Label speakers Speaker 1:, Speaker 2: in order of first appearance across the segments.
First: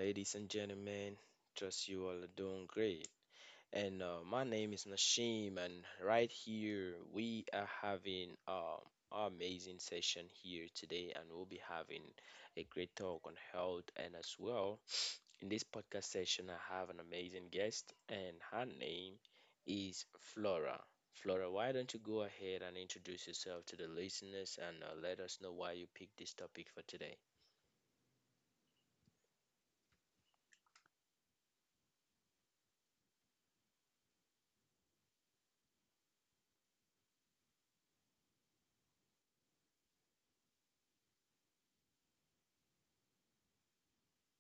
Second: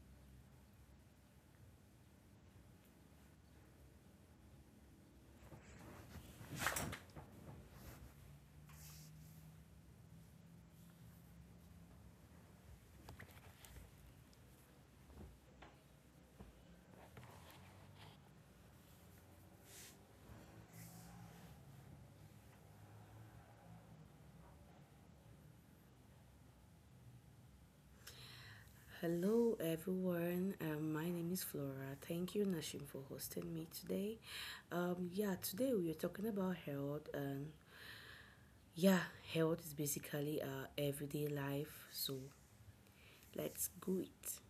Speaker 1: ladies and gentlemen. Trust you all are doing great. And My name is Nashim, and right here we are having an amazing session here today, and we'll be having a great talk on health. And as well, in this podcast session, I have an amazing guest, and her name is Flora. Flora, why don't you go ahead and introduce yourself to the listeners and let us know why you picked this topic for today?
Speaker 2: Hello, everyone. My name is Flora. Thank you, Nashim, for hosting me today. Yeah, Today we are talking about health, and yeah, health is basically our everyday life. So let's go it.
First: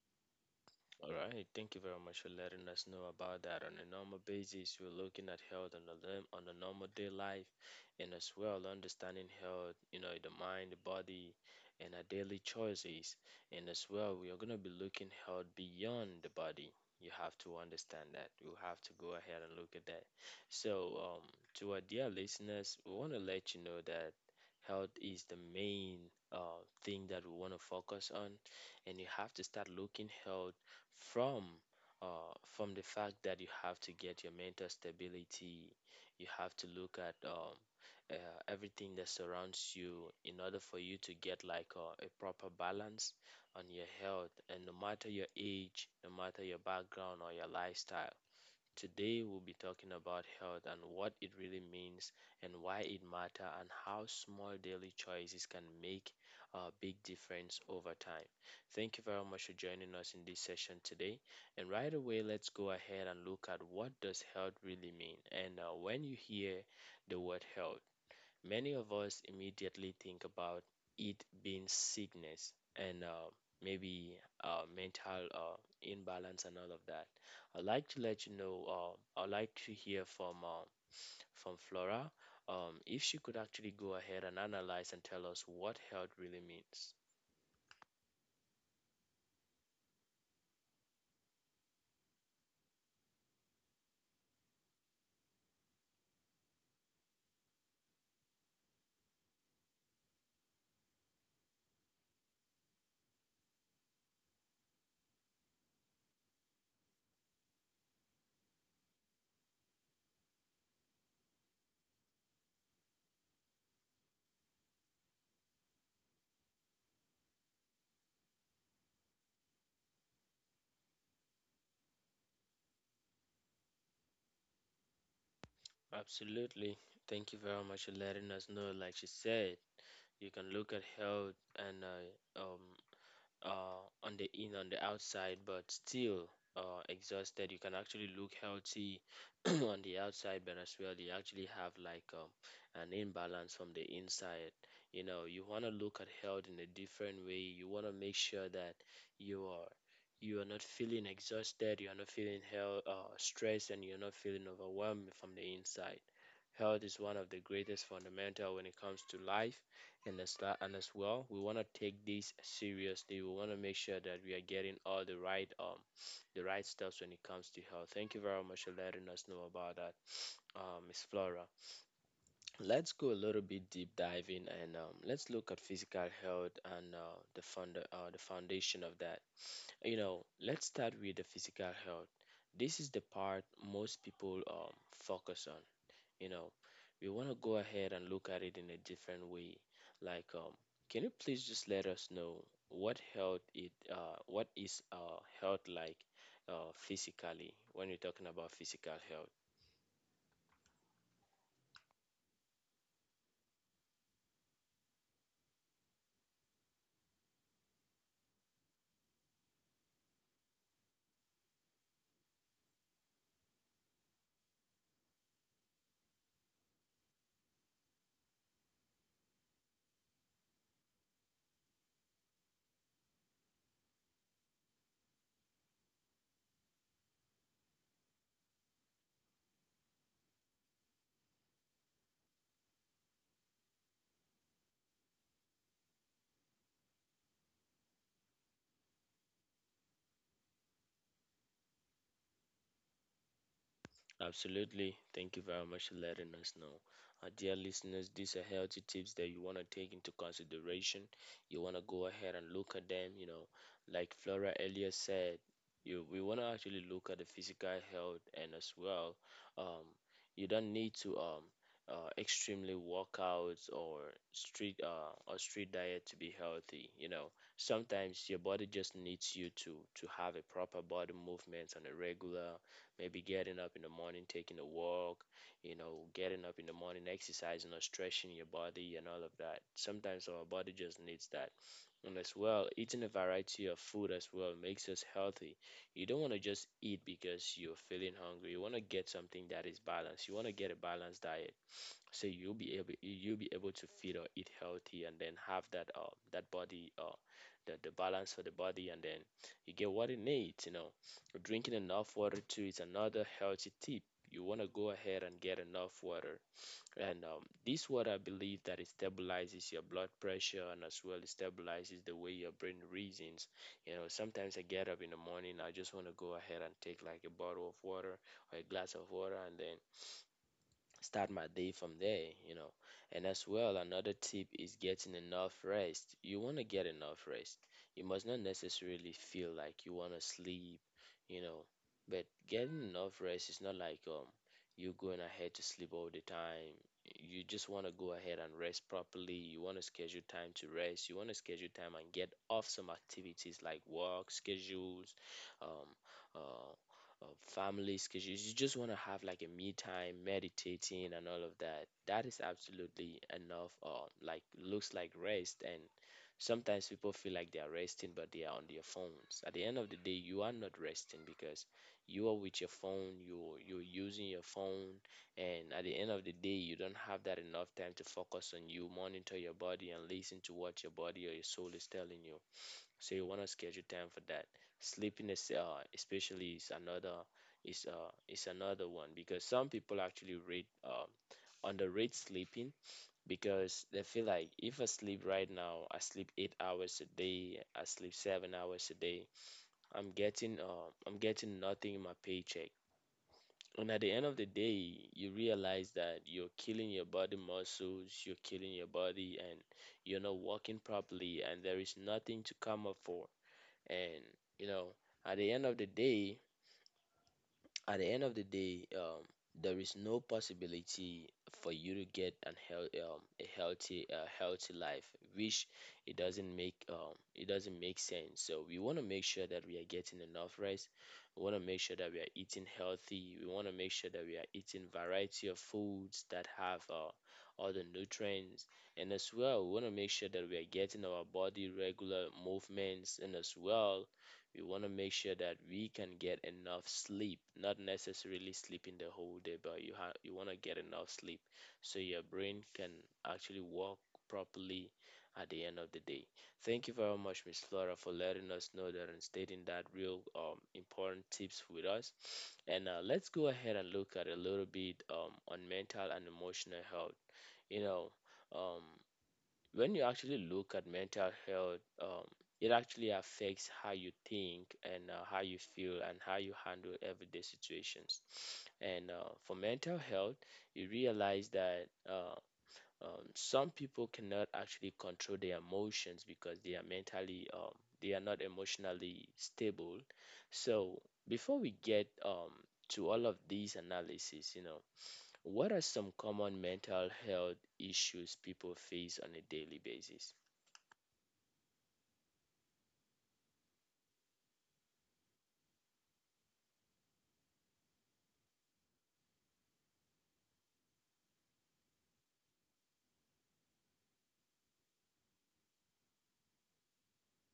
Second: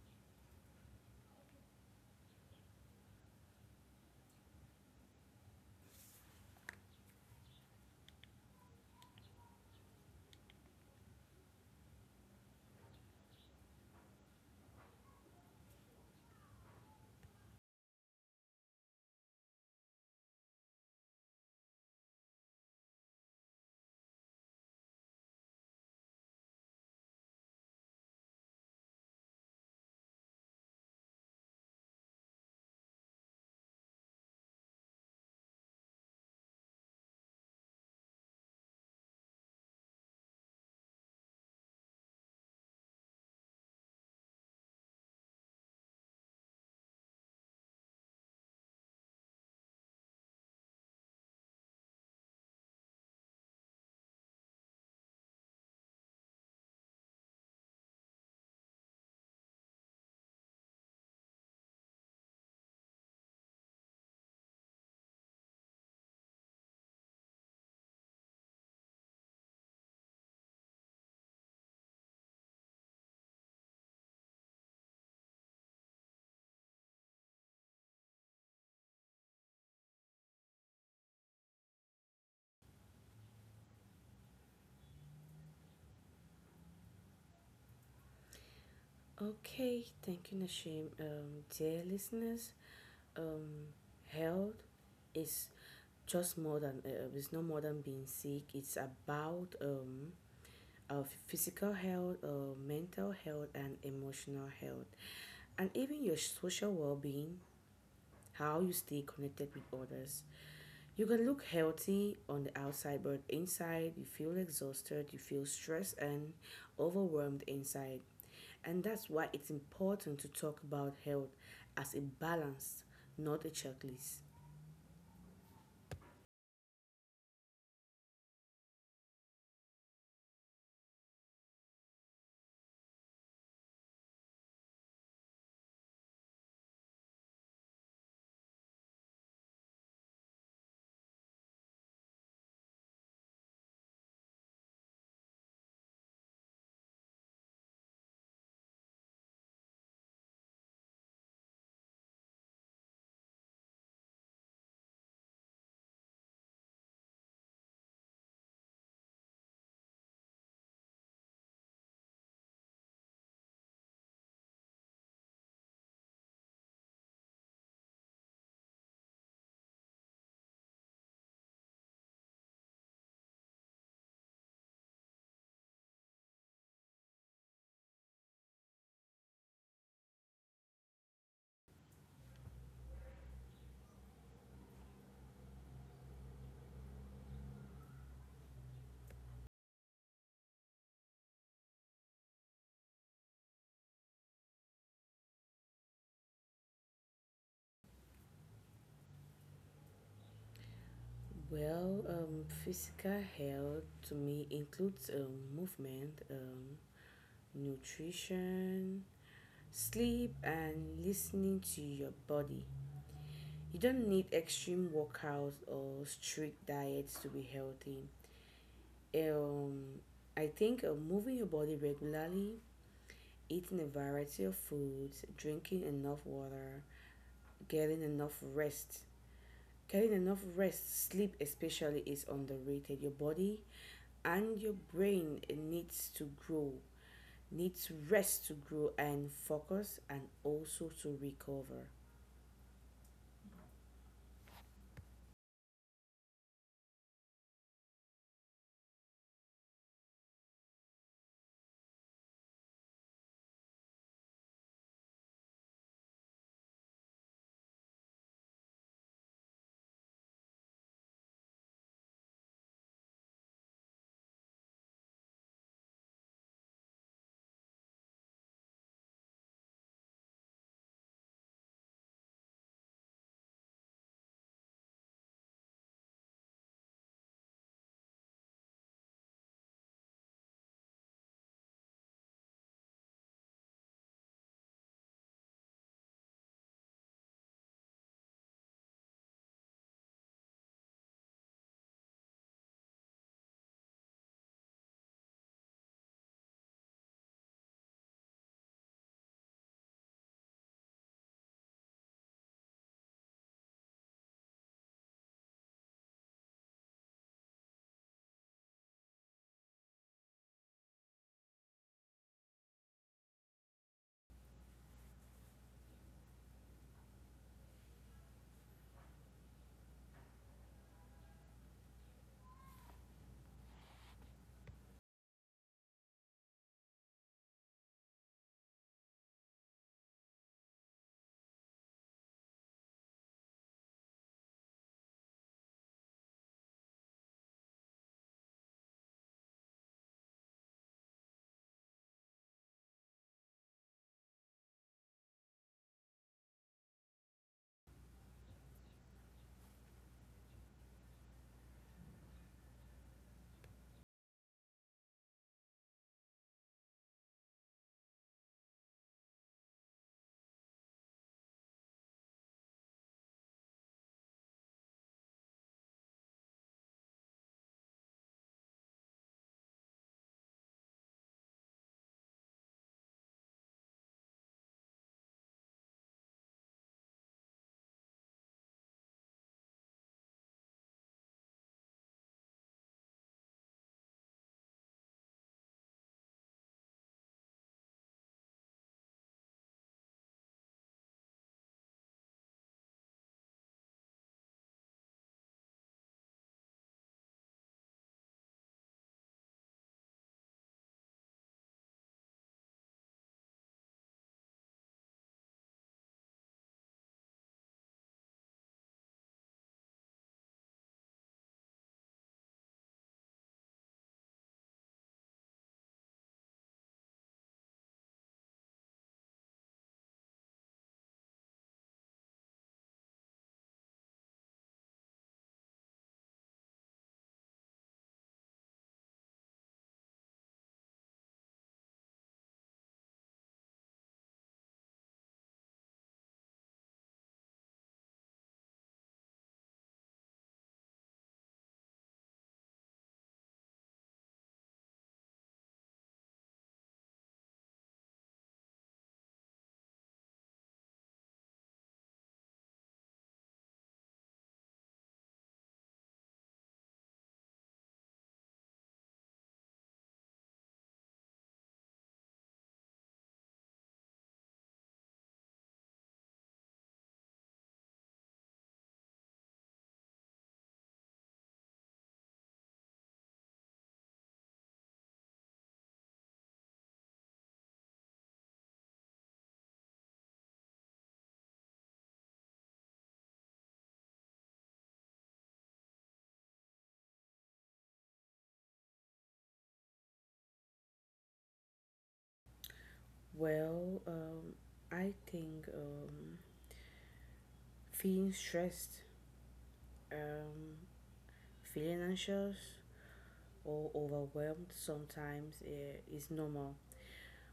Speaker 1: All right, thank you very much for letting us know about that. On a normal basis, we're looking at health on a on a normal day life, and as well understanding health, you know, the mind, the body, and our daily choices. And as well, we are gonna be looking health beyond the body. You have to understand that. You have to go ahead and look at that. So, um, to our dear listeners, we want to let you know that health is the main thing that we want to focus on and you have to start looking health from from the fact that you have to get your mental stability, you have to look at everything that surrounds you in order for you to get like a proper balance on your health. And no matter your age, no matter your background or your lifestyle, today we'll be talking about health and what it really means and why it matters and how small daily choices can make a big difference over time. Thank you very much for joining us in this session today. And right away let's go ahead and look at what does health really mean. And When you hear the word health, many of us immediately think about it being sickness and maybe mental imbalance and all of that. I'd like to let you know, I'd like to hear from Flora, if she could actually go ahead and analyze and tell us what health really means.
Speaker 2: Okay, thank you, Nashim. Dear listeners, um, health is just more than it's no more than being sick. It's about our physical health, mental health, and emotional health. And even your social well being, how you stay connected with others. You can look healthy on the outside, but inside you feel exhausted, you feel stressed and overwhelmed inside. And that's why it's important to talk about health as a balance, not a checklist.
Speaker 1: Absolutely. Thank you very much for letting us know. Like she said, you can look at health and on the in on the outside, but still exhausted. You can actually look healthy on the outside, but as well, you actually have like an imbalance from the inside. You know, you want to look at health in a different way. You want to make sure that you are you are not feeling exhausted, you are not feeling hell stressed, and you're not feeling overwhelmed from the inside. Health is one of the greatest fundamental when it comes to life and as well, we want to take this seriously. We want to make sure that we are getting all the right steps when it comes to health. Thank you very much for letting us know about that, Miss Flora. Let's go a little bit deep diving and let's look at physical health and the foundation of that. You know, let's start with the physical health. This is the part most people focus on. You know, we want to go ahead and look at it in a different way. like um can you please just let us know what health it what is health like physically, when we're talking about physical health?
Speaker 2: Physical health to me includes movement, nutrition, sleep, and listening to your body. You don't need extreme workouts or strict diets to be healthy. Um, I think moving your body regularly, eating a variety of foods, drinking enough water, getting enough rest. Getting enough rest, sleep especially, is underrated. Your body and your brain needs to grow, needs rest to grow and focus and also to recover.
Speaker 1: Absolutely. Thank you very much for letting us know. Dear listeners, these are healthy tips that you want to take into consideration. You want to go ahead and look at them. You know, like Flora earlier said, you we want to actually look at the physical health, and as well, um, you don't need to extremely workouts or street diet to be healthy. You know, sometimes your body just needs you to have a proper body movement on a regular, maybe getting up in the morning, taking a walk, you know, getting up in the morning, exercising or stretching your body and all of that. Sometimes our body just needs that. And as well, eating a variety of food as well makes us healthy. You don't want to just eat because you're feeling hungry. You want to get something that is balanced. You want to get a balanced diet so you'll be able to feed or eat healthy and then have that body the balance for the body, and then you get what it needs, you know. Drinking enough water too is another healthy tip. You want to go ahead and get enough water, and this water, I believe that it stabilizes your blood pressure, and as well it stabilizes the way your brain reasons. You know, sometimes I get up in the morning, I just want to go ahead and take like a bottle of water or a glass of water, and then start my day from there, you know. And as well, another tip is getting enough rest. You want to get enough rest. You must not necessarily feel like you want to sleep, you know. But getting enough rest is not like you going ahead to sleep all the time. You just want to go ahead and rest properly. You want to schedule time to rest. You want to schedule time and get off some activities like work schedules, um, uh, families, because you just want to have like a me time, meditating and all of that. That is absolutely enough. Or like looks like rest. And sometimes people feel like they are resting, but they are on their phones. At the end of the day, you are not resting because you are with your phone. You're using your phone, and at the end of the day you don't have that enough time to focus on you, monitor your body and listen to what your body or your soul is telling you. So you want to schedule time for that. Sleeping is especially is another one, because some people actually rate underrate sleeping, because they feel like if I sleep right now, I sleep 8 hours a day, I sleep 7 hours a day, I'm getting nothing in my paycheck, and at the end of the day you realize that you're killing your body muscles, you're killing your body, and you're not working properly and there is nothing to come up for. And you know, at the end of the day at the end of the day, there is no possibility for you to get an health, a healthy life, which it doesn't make, it doesn't make sense. So we want to make sure that we are getting enough rest, we want to make sure that we are eating healthy, we want to make sure that we are eating variety of foods that have all the nutrients, and as well we want to make sure that we are getting our body regular movements, and as well we want to make sure that we can get enough sleep, not necessarily sleeping the whole day, but you want to get enough sleep so your brain can actually work properly at the end of the day. Thank you very much, Miss Flora, for letting us know that and stating that real important tips with us. And let's go ahead and look at a little bit on mental and emotional health. You know, um, when you actually look at mental health, it actually affects how you think and how you feel and how you handle everyday situations. And for mental health, you realize that some people cannot actually control their emotions because they are they are not emotionally stable. So before we get to all of these analysis, you know, what are some common mental health issues people face on a daily basis?
Speaker 2: Well, um, I think feeling stressed, um, feeling anxious or overwhelmed sometimes is normal.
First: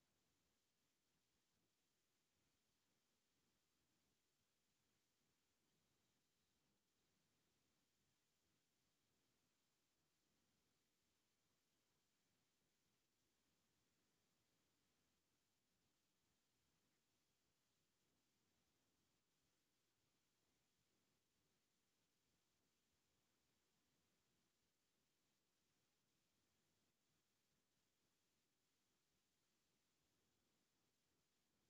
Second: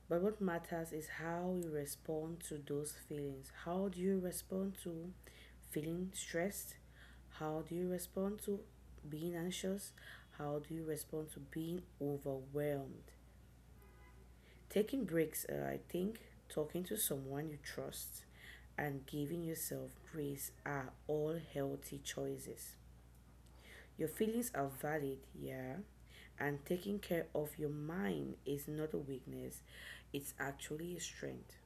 Speaker 2: But what matters is how you respond to those feelings. How do you respond to feeling stressed? How do you respond to being anxious? How do you respond to being overwhelmed? Taking breaks, I think, talking to someone you trust, and giving yourself grace are all healthy choices. Your feelings are valid, yeah. And taking care of your mind is not a weakness, it's actually a strength.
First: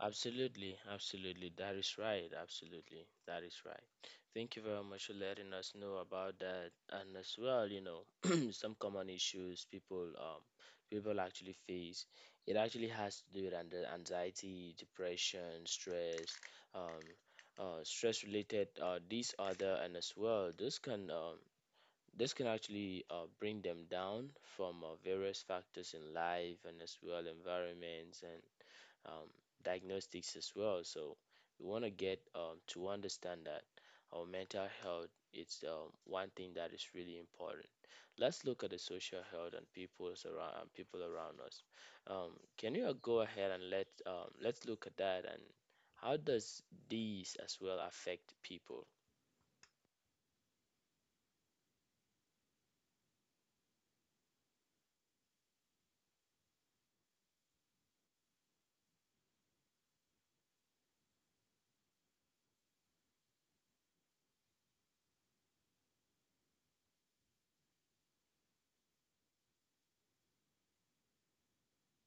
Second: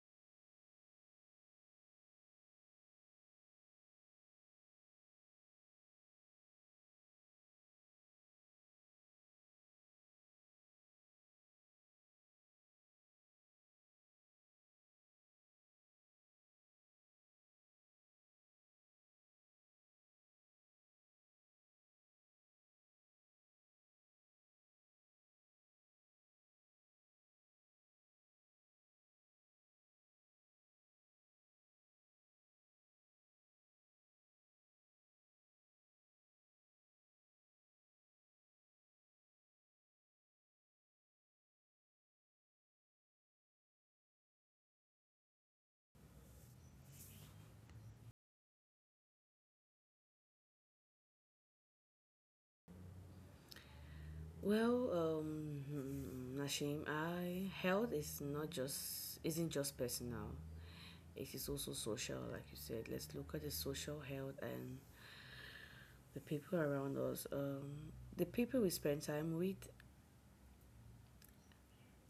Speaker 1: Absolutely, absolutely. That is right. Absolutely, that is right. Thank you very much for letting us know about that, and as well, you know, some common issues people actually face. It actually has to do with anxiety, depression, stress, um, stress-related disorder, and as well, this can actually bring them down from various factors in life, and as well environments, and um, diagnostics as well. So we want to get to understand that our mental health is, one thing that is really important. Let's look at the social health and people around us. Can you go ahead and let's look at that, and how does these as well affect people?
Speaker 2: Nashim, I health is not just isn't just personal. It is also social, like you said. Let's look at the social health and the people around us. The people we spend time with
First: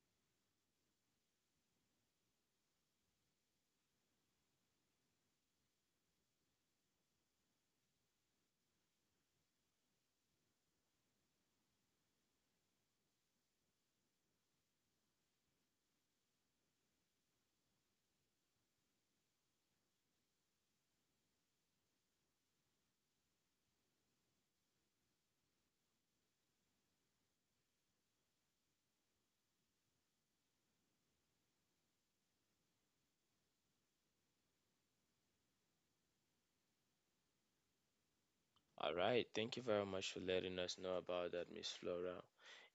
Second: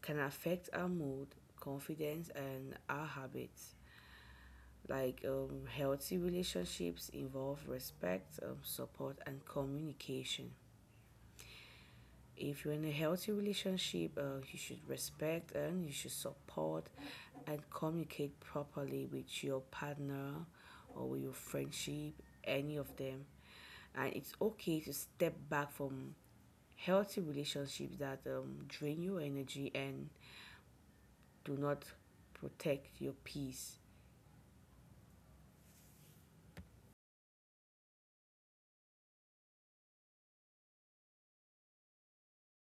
Speaker 2: can affect our mood, confidence, and our habits. Healthy relationships involve respect, support and communication. If you're in a healthy relationship, you should respect and you should support and communicate properly with your partner or with your friendship, any of them. And it's okay to step back from healthy relationships that drain your energy and do not protect your peace.
Speaker 1: All right, thank you very much for letting us know about that, Miss Flora.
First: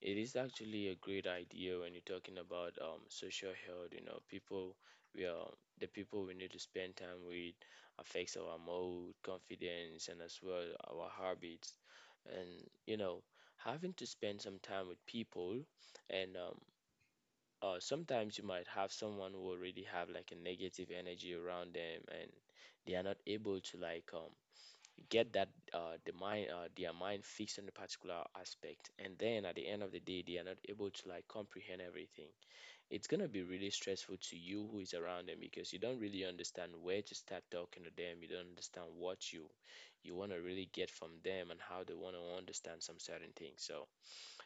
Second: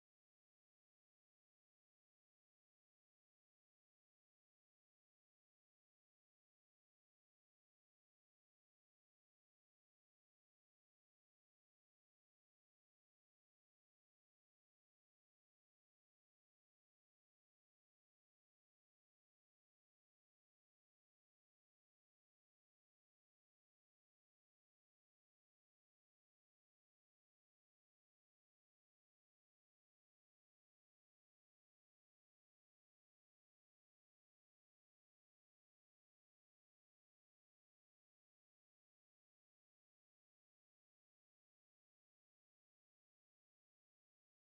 Speaker 1: It is actually a great idea when you're talking about social health. You know, people we are the people we need to spend time with affects our mood, confidence, and as well our habits. And you know, having to spend some time with people, and sometimes you might have someone who already have like a negative energy around them, and they are not able to get that their mind fixed on a particular aspect, and then at the end of the day they are not able to like comprehend everything. It's going to be really stressful to you who is around them because you don't really understand where to start talking to them, you don't understand what you want to really get from them and how they want to understand some certain things. So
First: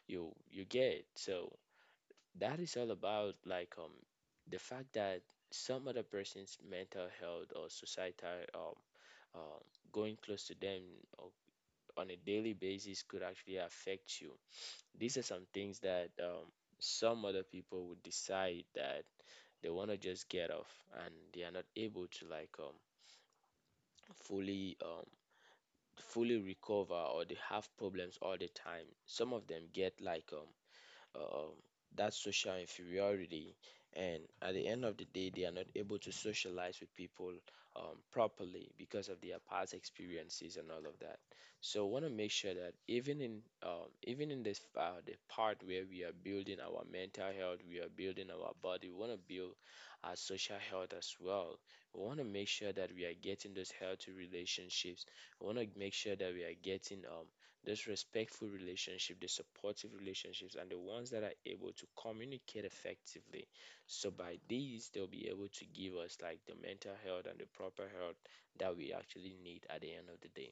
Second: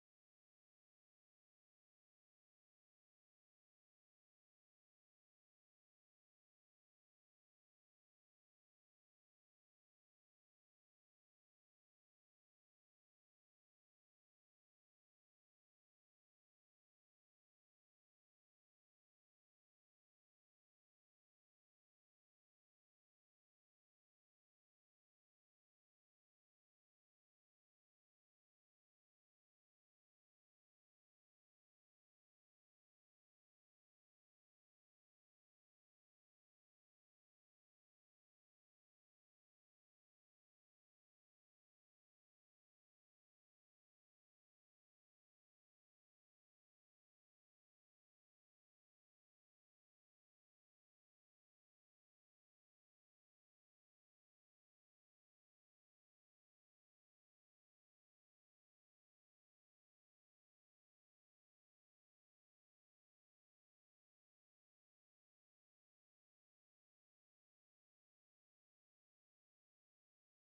Speaker 1: you get it. So that is all about the fact that some other person's mental health or societal um going close to them or on a daily basis could actually affect you. These are some things that some other people would decide that they want to just get off, and they are not able to fully um, fully recover, or they have problems all the time. Some of them get um, that social inferiority. And at the end of the day, they are not able to socialize with people properly because of their past experiences and all of that. So, want to make sure that even in even in this the part where we are building our mental health, we are building our body. We want to build our social health as well. We want to make sure that we are getting those healthy relationships. We want to make sure that we are getting these respectful relationship, the supportive relationships, and the ones that are able to communicate effectively. So by these, they'll be able to give us like the mental health and the proper health that we actually need at the end of the day.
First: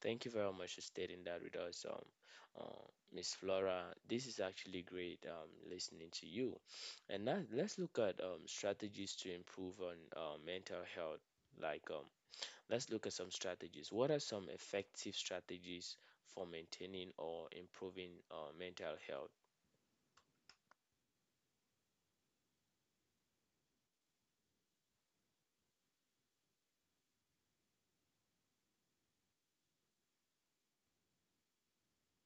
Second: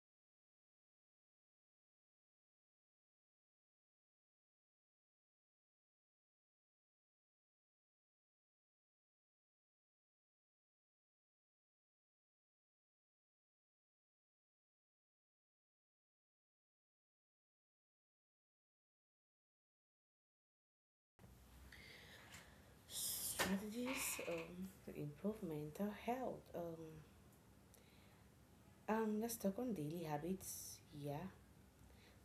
Speaker 1: Thank you very much for stating that with us, uh, Miss Flora. This is actually great listening to you. And now let's look at strategies to improve on mental health, like um, let's look at some strategies. What are some effective strategies for maintaining or improving our mental health?
Speaker 2: Strategies to improve mental health. Let's talk on daily habits. Yeah,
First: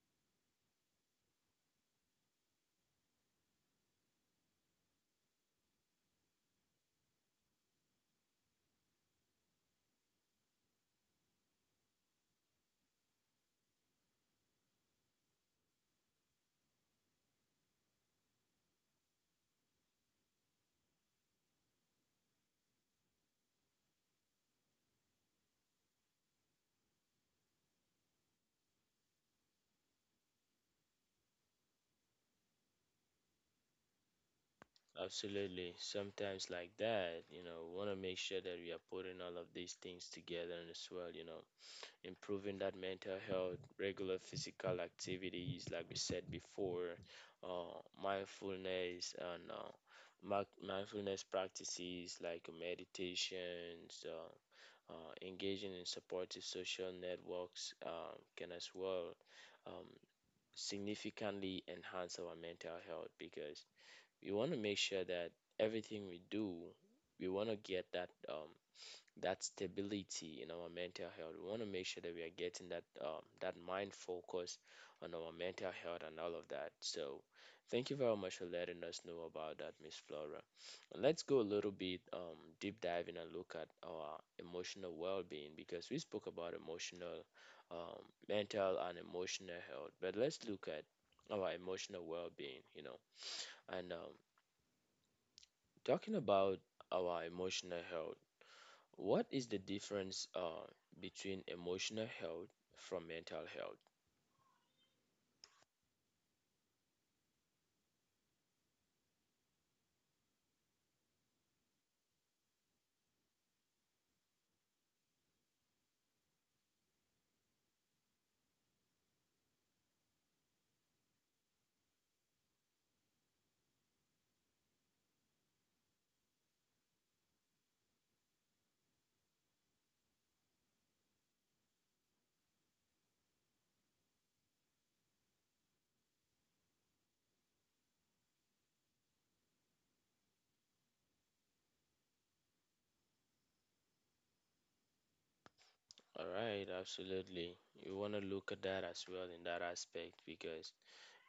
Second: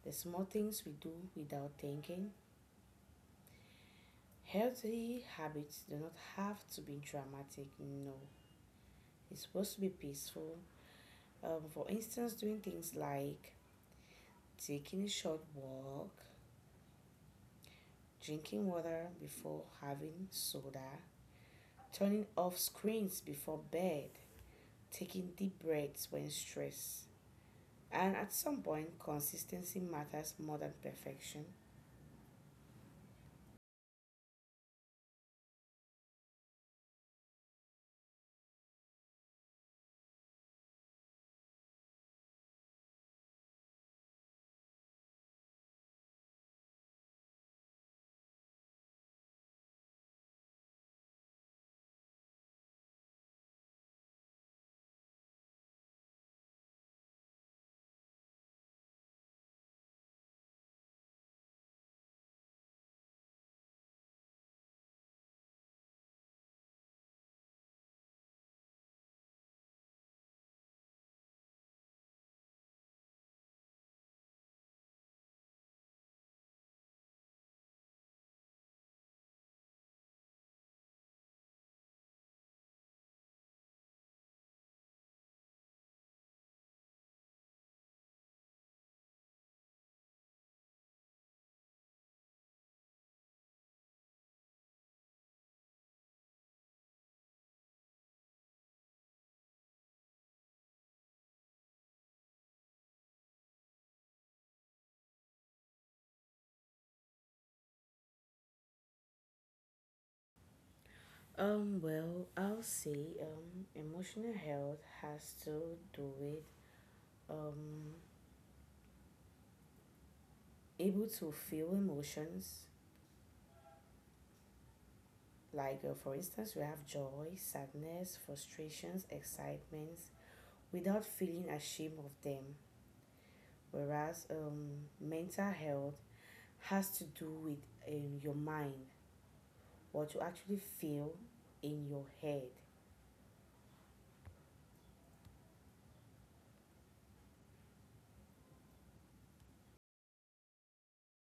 Speaker 2: the small things we do without thinking. Healthy habits do not have to be dramatic. No, it's supposed to be peaceful. For instance, doing things like taking a short walk, drinking water before having soda, turning off screens before bed, taking deep breaths when stressed. And at some point, consistency matters more than perfection.
Speaker 1: Absolutely. Sometimes like that, you know, we want to make sure that we are putting all of these things together as well, you know, improving that mental health, regular physical activities, like we said before, mindfulness and mindfulness practices like meditations, engaging in supportive social networks can as well um, significantly enhance our mental health, because we want to make sure that everything we do, we want to get that that stability in our mental health. We want to make sure that we are getting that that mind focus on our mental health and all of that. So, thank you very much for letting us know about that, Miss Flora. Let's go a little bit deep diving and look at our emotional well-being, because we spoke about um, mental, and emotional health. But let's look at our emotional well-being. You know, and talking about our emotional health, what is the difference between emotional health from mental health?
Speaker 2: Well, I'll say emotional health has to do with um, able to feel emotions. Like, for instance, we have joy, sadness, frustrations, excitements without feeling ashamed of them. Whereas mental health has to do with your mind, what you actually feel in your head.
Speaker 1: All right, absolutely. We want to look at that as well in that aspect, because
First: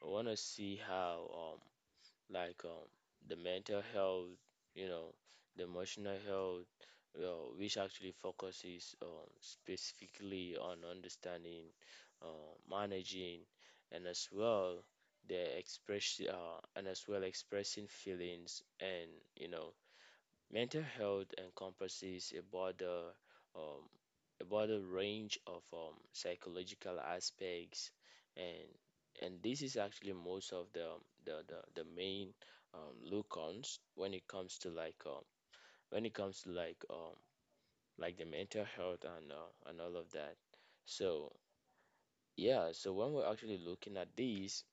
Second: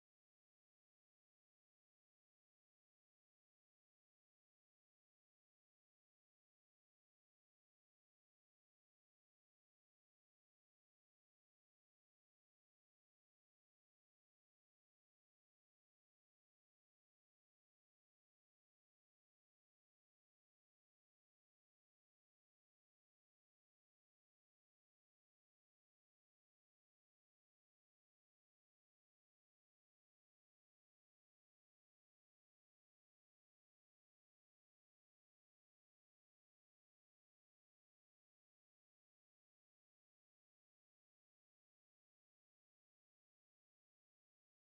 Speaker 1: we want to see how, like, um, the mental health, you know, the emotional health, well, which actually focuses specifically on understanding, managing, and as well and as well expressing feelings. And you know, mental health encompasses um, a broader range of psychological aspects, and and this is actually most of the the main look-ons when it comes to when it comes to like um, like the mental health and and all of that. So yeah, so when we're actually looking at these,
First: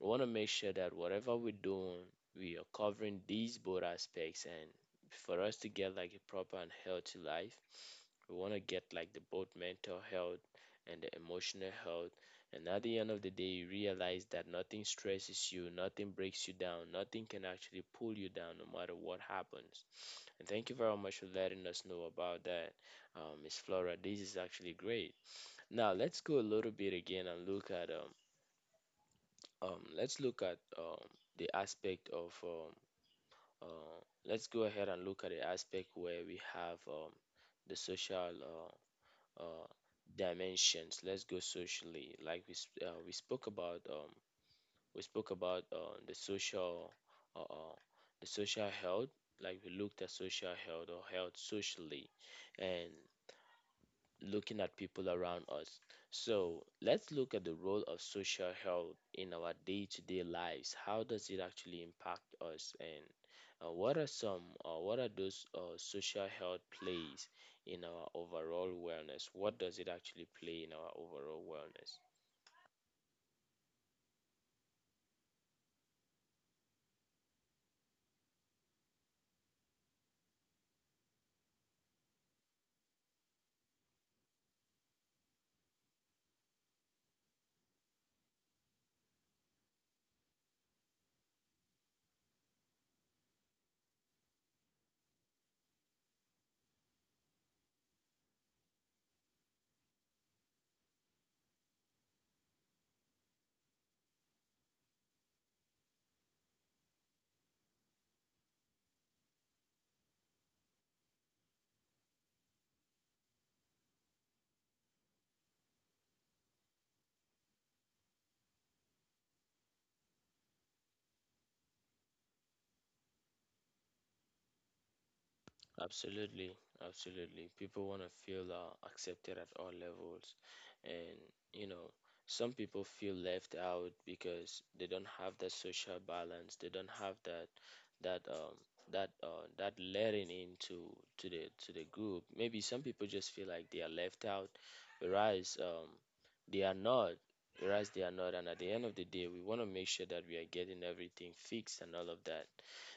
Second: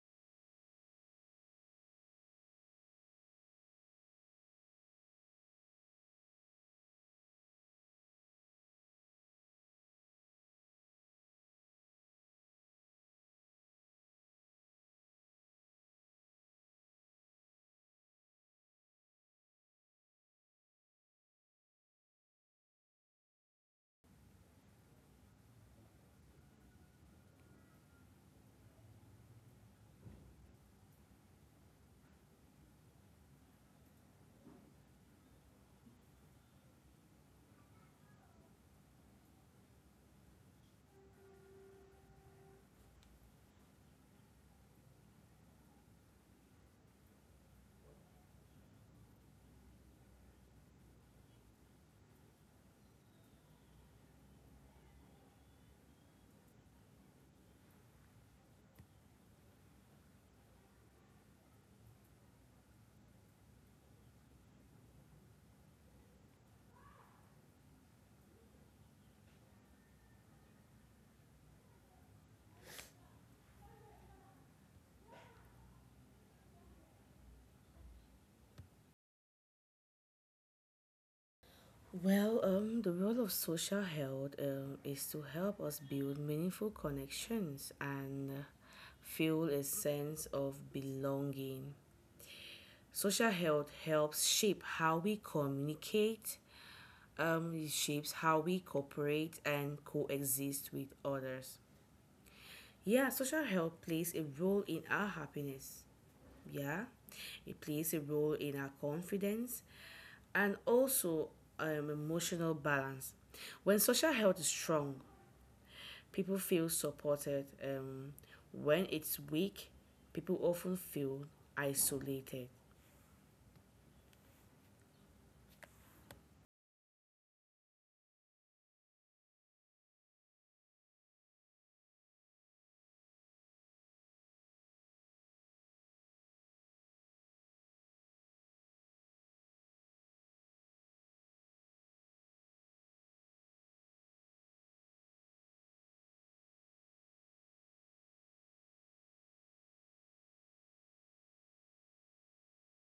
Speaker 1: we want to make sure that whatever we're doing, we are covering these both aspects. And for us to get like a proper and healthy life, we want to get like the both mental health and the emotional health. And at the end of the day, you realize that nothing stresses you, nothing breaks you down, nothing can actually pull you down no matter what happens. And thank you very much for letting us know about that, Miss Flora. This is actually great. Now let's go a little bit again and look at um let's look at um the aspect of uh, let's go ahead and look at the aspect where we have the social uh, uh dimensions. Let's go socially like we spoke about uh, uh the social health, like we looked at social health or health socially, and looking at people around us. So let's look at the role of social health in our day to day lives. How does it actually impact us? And what are those social health plays in our overall wellness? What does it actually play in our overall wellness?
Speaker 2: The role of social health is to help us build meaningful connections and feel a sense of belonging. Social health helps shape how we communicate, it shapes how we cooperate and coexist with others. Yeah, social health plays a role in our happiness. Yeah, it plays a role in our confidence and also emotional balance. When social health is strong, people feel supported. When it's weak, people often feel isolated.
Speaker 1: Absolutely, absolutely. People want to feel accepted at all levels. And, you know, some people feel left out because they don't have that social balance. They don't have that um that letting into to the group. Maybe some people just feel like they are left out, whereas they are not. Whereas they are not. And at the end of the day, we want to make sure that we are getting everything fixed and all of that.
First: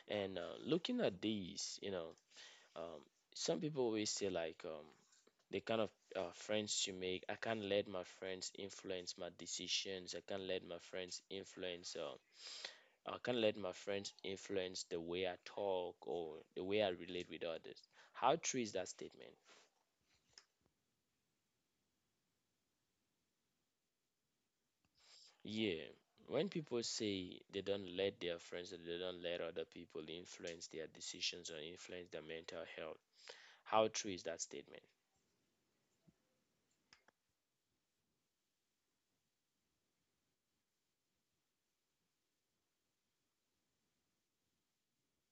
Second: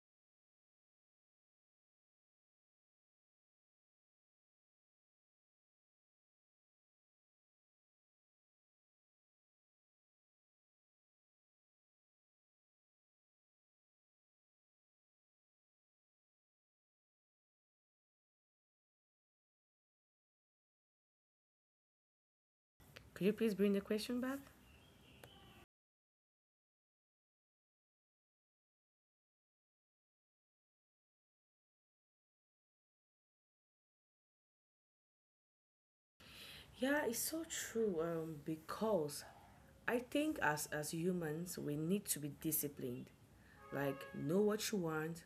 Speaker 1: And looking at these, you know, um, some people always say the kind of friends you make. I can't let my friends influence my decisions. I can't let my friends influence. I can't let my friends influence the way I talk or the way I relate with others. How true is that statement?
Speaker 2: Could you please bring the question back?
Speaker 1: Yeah, when people say they don't let their friends or they don't let other people influence their decisions or influence their mental health, how true is that statement?
Speaker 2: Yeah, it's so true because I think as humans, we need to be disciplined. Like, know what you want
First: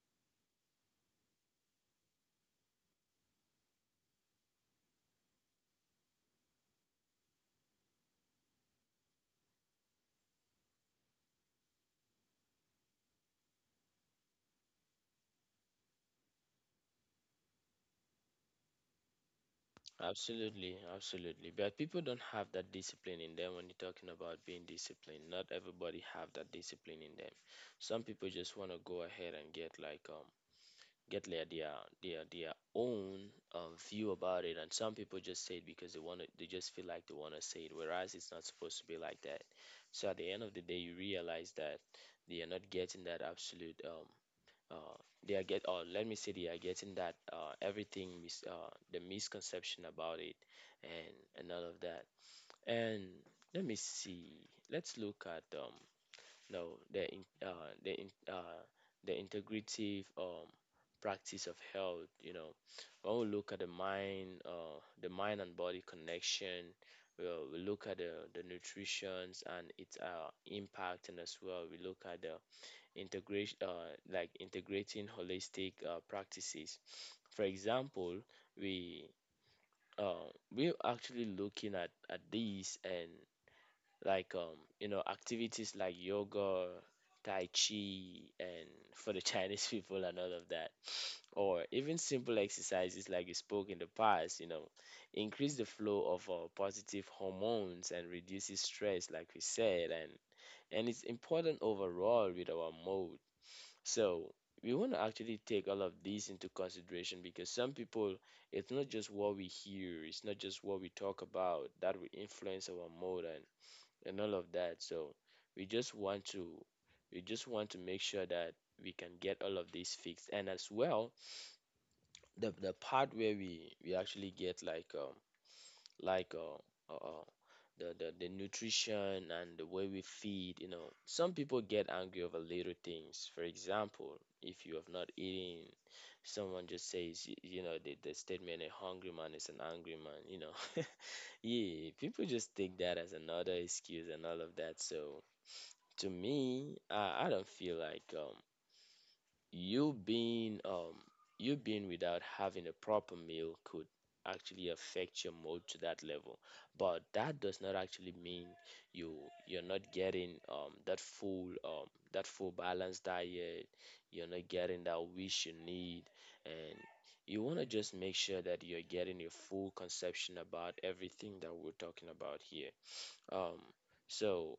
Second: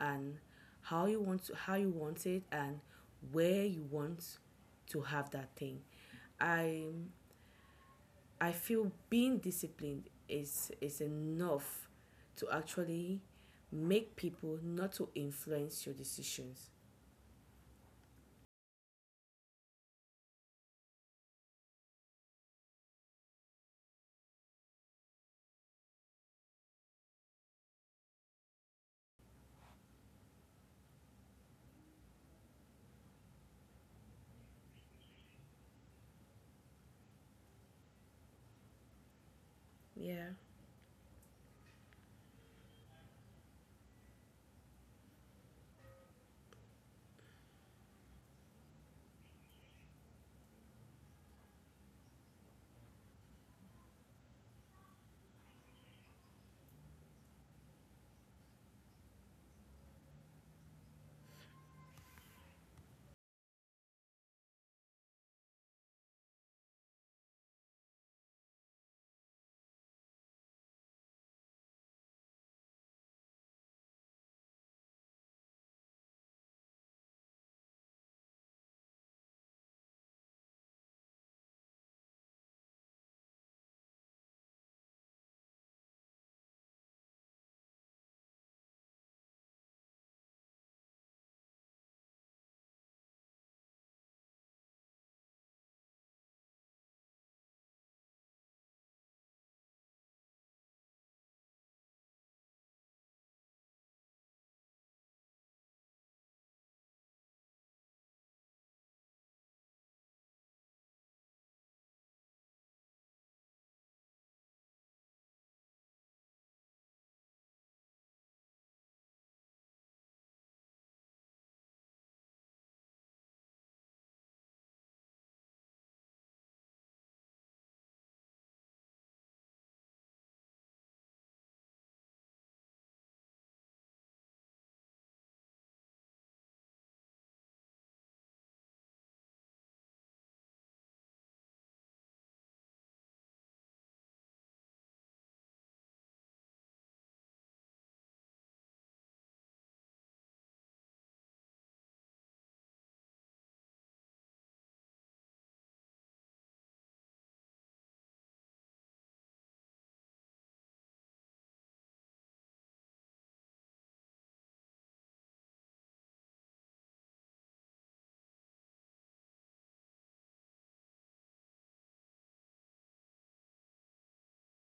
Speaker 2: and how you want it and where you want to have that thing. I I feel being disciplined is enough to actually make people not to influence your decisions.
Speaker 1: Absolutely, absolutely. But people don't have that discipline in them. When you're talking about being disciplined, not everybody have that discipline in them. Some people just want to go ahead and get get their own view about it, and some people just say it because they want to. They just feel like they want to say it, whereas it's not supposed to be like that. So at the
Speaker 2: Yeah.
Speaker 1: end of the day, you realize that they are not getting that absolute uh, they are get, or let me say, they are getting that the misconception about it and and all of that. And let me see, let's look at no the in, the in, the integrative practice of health, you know, when we look at the mind and body connection, we look at the nutrition and its impact, and as well we look at the integration, like integrating holistic practices for example. we uh, we're actually looking at these, and like um you know, activities like yoga, tai chi, and for the Chinese people and all of that. Or even simple exercises, like you spoke in the past, you know, increase the flow of positive hormones and reduces stress, like we said, and it's important overall with our mood. So we want to actually take all of these into consideration, because some people, it's not just what we hear, it's not just what we talk about that will influence our mood and all of that. So we just want to, we just want to make sure that we can get all of these fixed. And as well, the part where we actually get like the nutrition and the way we feed, you know, some people get angry over little things. For example, if you have not eaten someone just says the statement a hungry man is an angry man yeah, people just take that as another excuse and all of that, so to me I don't feel like you being um you being without having a proper meal could actually affect your mood to that level, but that does not actually mean you you're not getting that full balanced diet, you're not getting that wish you need, and you want to just make sure that you're getting a full conception about everything that we're talking about here. um so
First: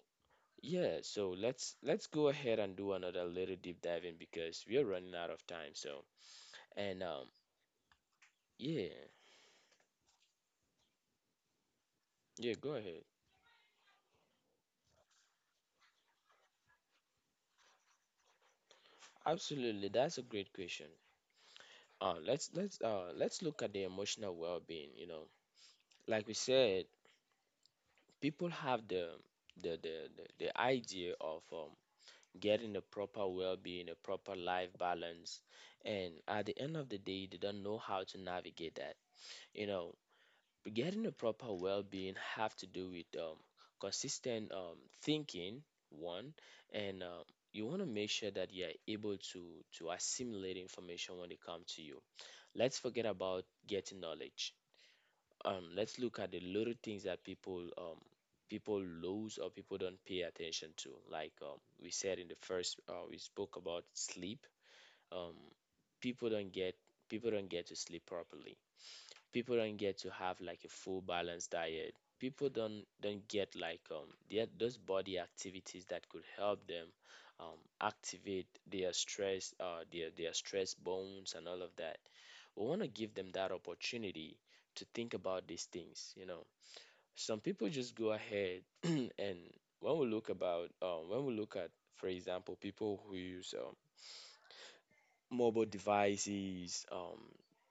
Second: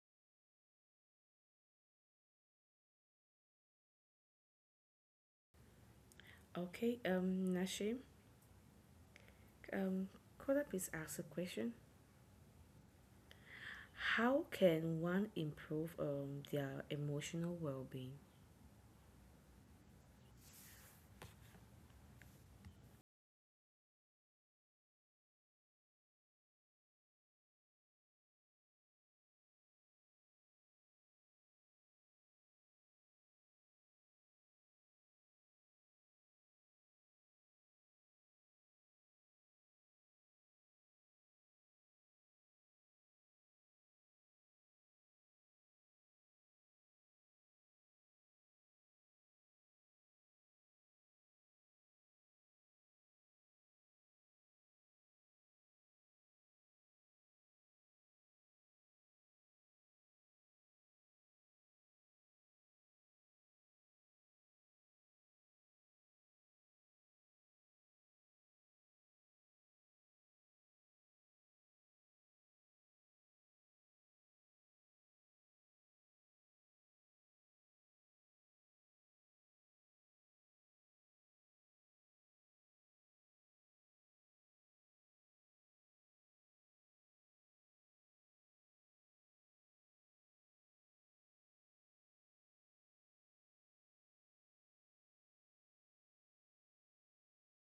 Speaker 1: yeah, so let's go ahead and do another little deep diving because we are running out of time. So,
Speaker 2: Okay.
Speaker 1: and
Speaker 2: Nashim,
Speaker 1: yeah,
Speaker 2: um, could I please ask a question?
Speaker 1: yeah, go ahead.
Speaker 2: How can one improve their emotional well-being?
Speaker 1: Absolutely, that's a great question. Let's let's look at the emotional well-being. You know, like we said, people have the idea of getting the proper well-being, a proper life balance, and at the end of the day, they don't know how to navigate that. You know, getting a proper well-being have to do with consistent thinking, one, and you want to make sure that you're able to assimilate information when it comes to you. Let's forget about getting knowledge. Let's look at the little things that people people lose or people don't pay attention to. Like we said in the first, we spoke about sleep. Um, people don't get people don't get to sleep properly, people don't get to have like a full balanced diet. People don't get like those body activities that could help them activate their stress their stress bones and all of that. We want to give them that opportunity to think about these things, you know. Some people just go ahead and when we look at, for example, people who use mobile devices,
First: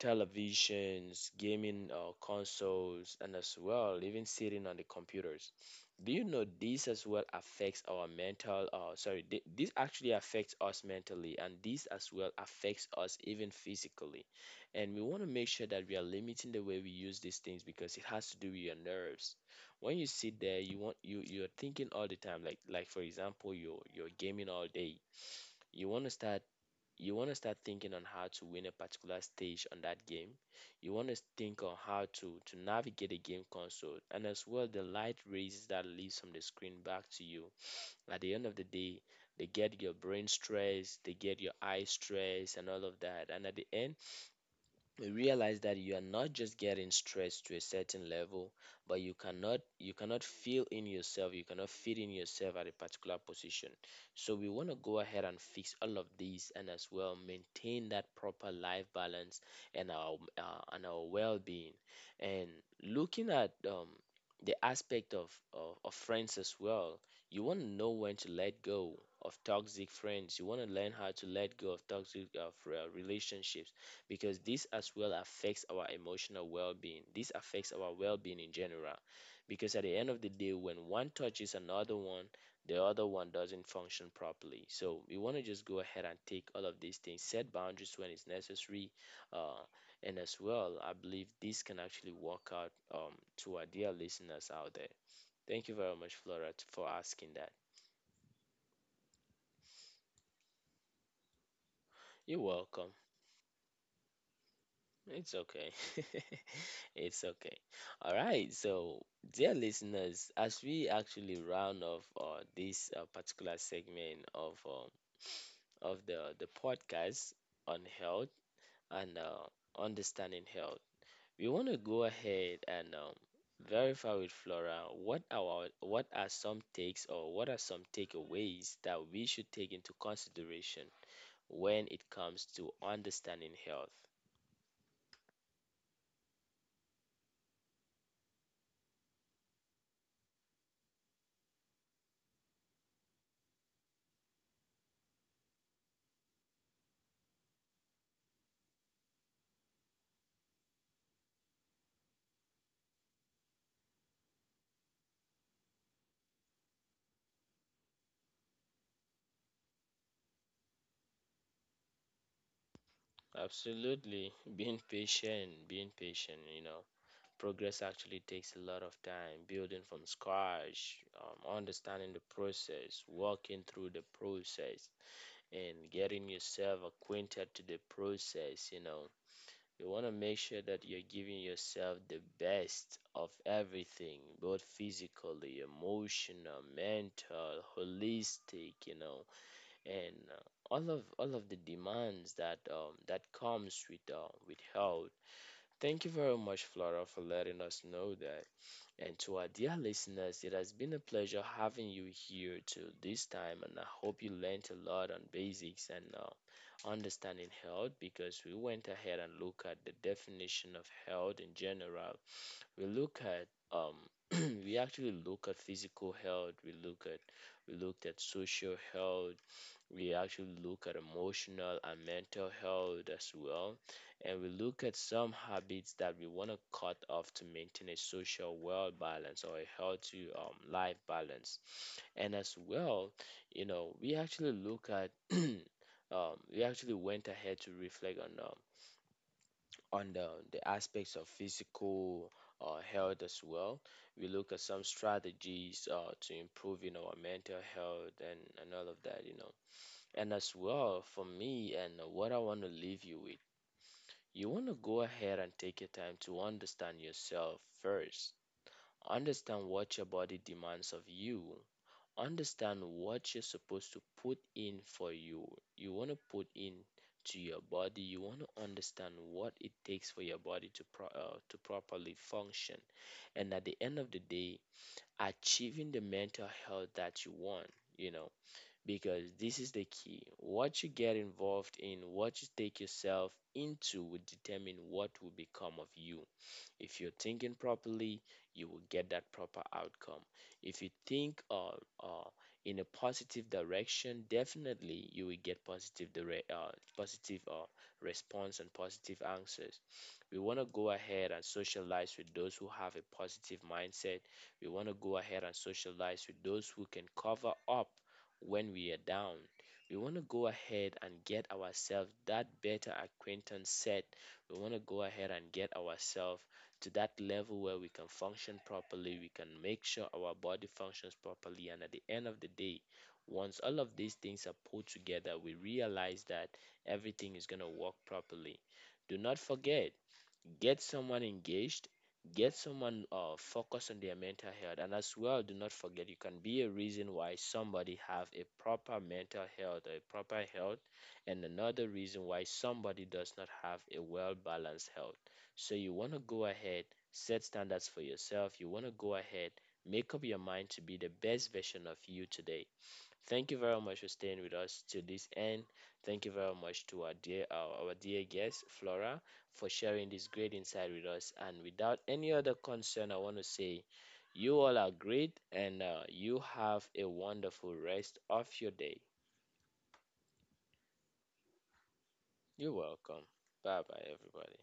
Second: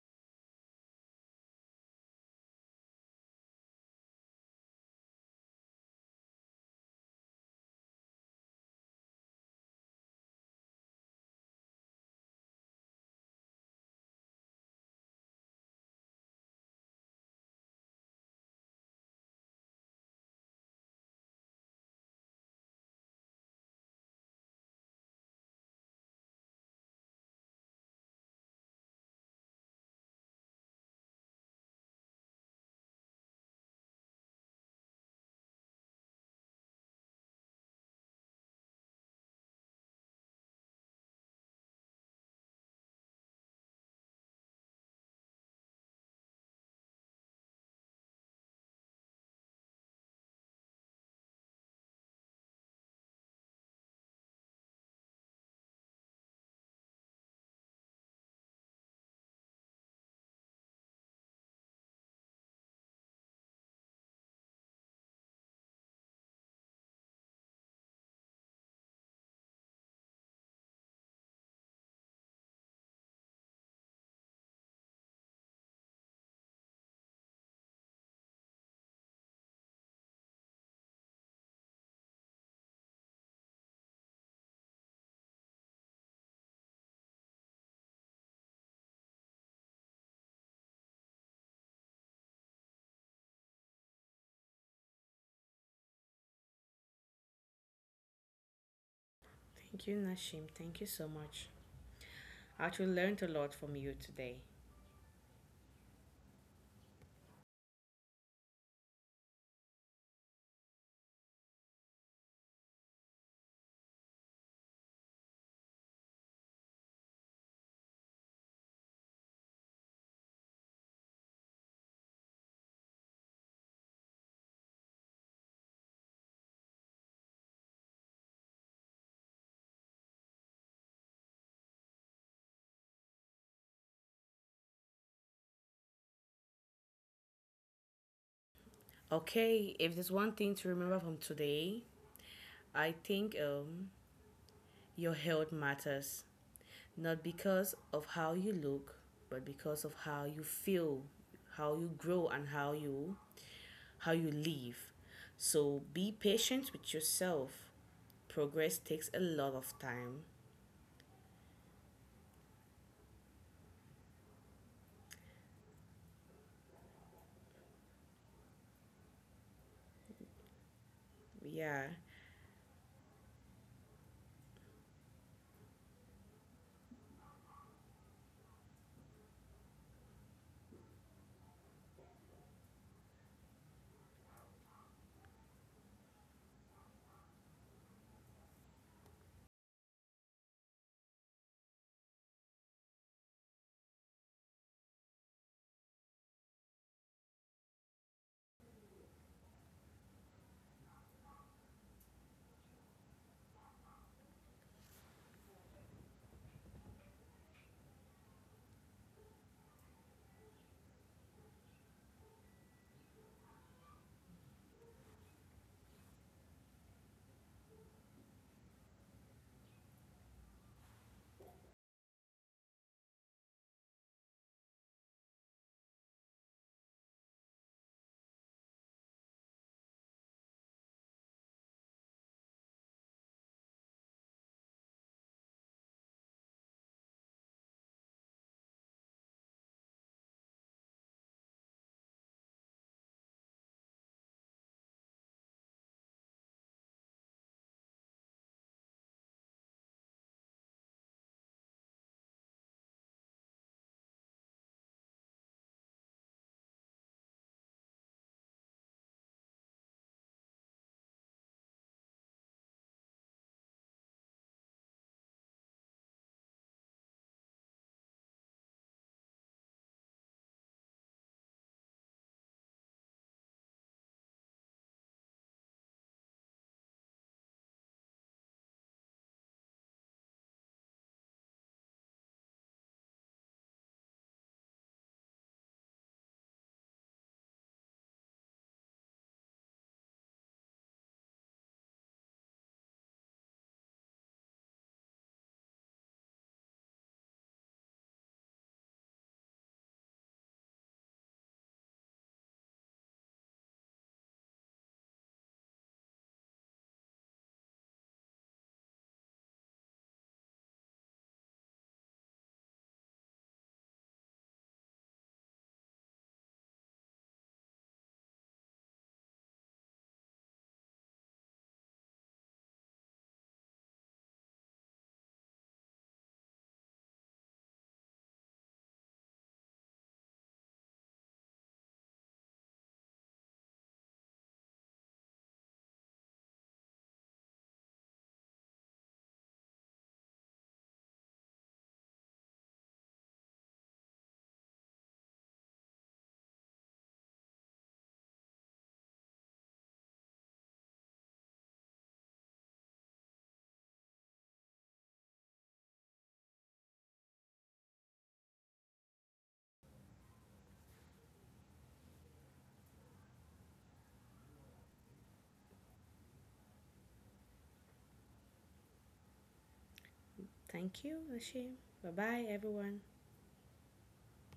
Speaker 1: televisions, gaming consoles, and as well, even sitting on the computers. Do you know this as well affects our mental? Sorry, this actually affects us mentally, and this as well affects us even physically. And we want to make sure that we are limiting the way we use these things because it has to do with your nerves. When you sit there, you want you you're thinking all the time. Like for example, you're gaming all day. You want to start you want to start thinking on how to win a particular stage on that game. You want to think on how to navigate a game console, and as well the light rays that leaves from the screen back to you. At the end of the day, they get your brain stress, they get your eye stress, and all of that. And at the end, realize that you are not just getting stressed to a certain level, but you cannot feel in yourself, you cannot fit in yourself at a particular position. So we want to go ahead and fix all of these, and as well maintain that proper life balance and our well-being, and looking at the aspect of friends as well. You want to know when to let go of toxic friends, you want to learn how to let go of toxic relationships because this as well affects our emotional well-being. This affects our well-being in general because at the end of the day when one touches another one, the other one doesn't function properly. So we want to just go ahead and take all of these things, set boundaries when it's necessary, uh, and as well, I believe this can actually work out, to our dear listeners out there. Thank you very much, Flora, for asking that.
Speaker 2: Thank you, Nashim. Thank you so much.
Speaker 1: You're
Speaker 2: I actually
Speaker 1: welcome.
Speaker 2: learned a lot from you today.
Speaker 1: It's okay. It's okay. All right. So, dear listeners, as we actually round off this particular segment of the podcast on health and understanding health, we want to go ahead and verify with Flora what are some takes or what are some takeaways that we should take into consideration when it comes to understanding health.
Speaker 2: Okay. If there's one thing to remember from today, I think your health matters. Not because of how you look, but because of how you feel, how you grow and how you live. So be patient with yourself. Progress takes a lot of time.
Speaker 1: Absolutely. Being patient, you know. Progress actually takes a lot of time, building from scratch,
Speaker 2: Yeah.
Speaker 1: understanding the process, walking through the process, and getting yourself acquainted to the process, you know. You want to make sure that you're giving yourself the best of everything, both physically, emotional, mental, holistic, you know, and all of the demands that that comes with health. Thank you very much, Flora, for letting us know that. And to our dear listeners, it has been a pleasure having you here till this time, and I hope you learned a lot on basics and understanding health because we went ahead and looked at the definition of health in general. We look at um, we actually look at physical health. We look at, we looked at social health, we actually look at emotional and mental health as well. And we look at some habits that we want to cut off to maintain a social well balance or a healthy life balance. And as well, you know, we actually look at we actually went ahead to reflect on the aspects of physical health as well. We look at some strategies to improving our mental health and all of that, you know. And as well, for me, and what I want to leave you with, you want to go ahead and take your time to understand yourself first. Understand what your body demands of you. Understand what you're supposed to put in for you. You want to put in to your body. You want to understand what it takes for your body to to properly function. And at the end of the day, achieving the mental health that you want. You know, because this is the key. What you get involved in, what you take yourself into, will determine what will become of you. If you're thinking properly, you will get that proper outcome. If you think uh, in a positive direction, definitely you will get positive response and positive answers. We want to go ahead and socialize with those who have a positive mindset. We want to go ahead and socialize with those who can cover up when we are down. We want to go ahead and get ourselves that better acquaintance set. We want to go ahead and get ourselves to that level where we can function properly, we can make sure our body functions properly. And at the end of the day, once all of these things are put together, we realize that everything is going to work properly. Do not forget, get someone engaged, get someone focused on their mental health, and as well do not forget you can be a reason why somebody have a proper mental health or a proper health, and another reason why somebody does not have a well balanced health. So you want to go ahead, set standards for yourself, you want to go ahead, make up your mind to be the best version of you today. Thank you very much for staying with us to this end. Thank you very much to our dear our dear guest Flora for sharing this great insight with us. And without any other concern, I want to say you all are great and you have a wonderful rest of your day.
Speaker 2: Thank you, Ashim. Bye bye
Speaker 1: You're
Speaker 2: everyone.
Speaker 1: welcome. Bye bye everybody.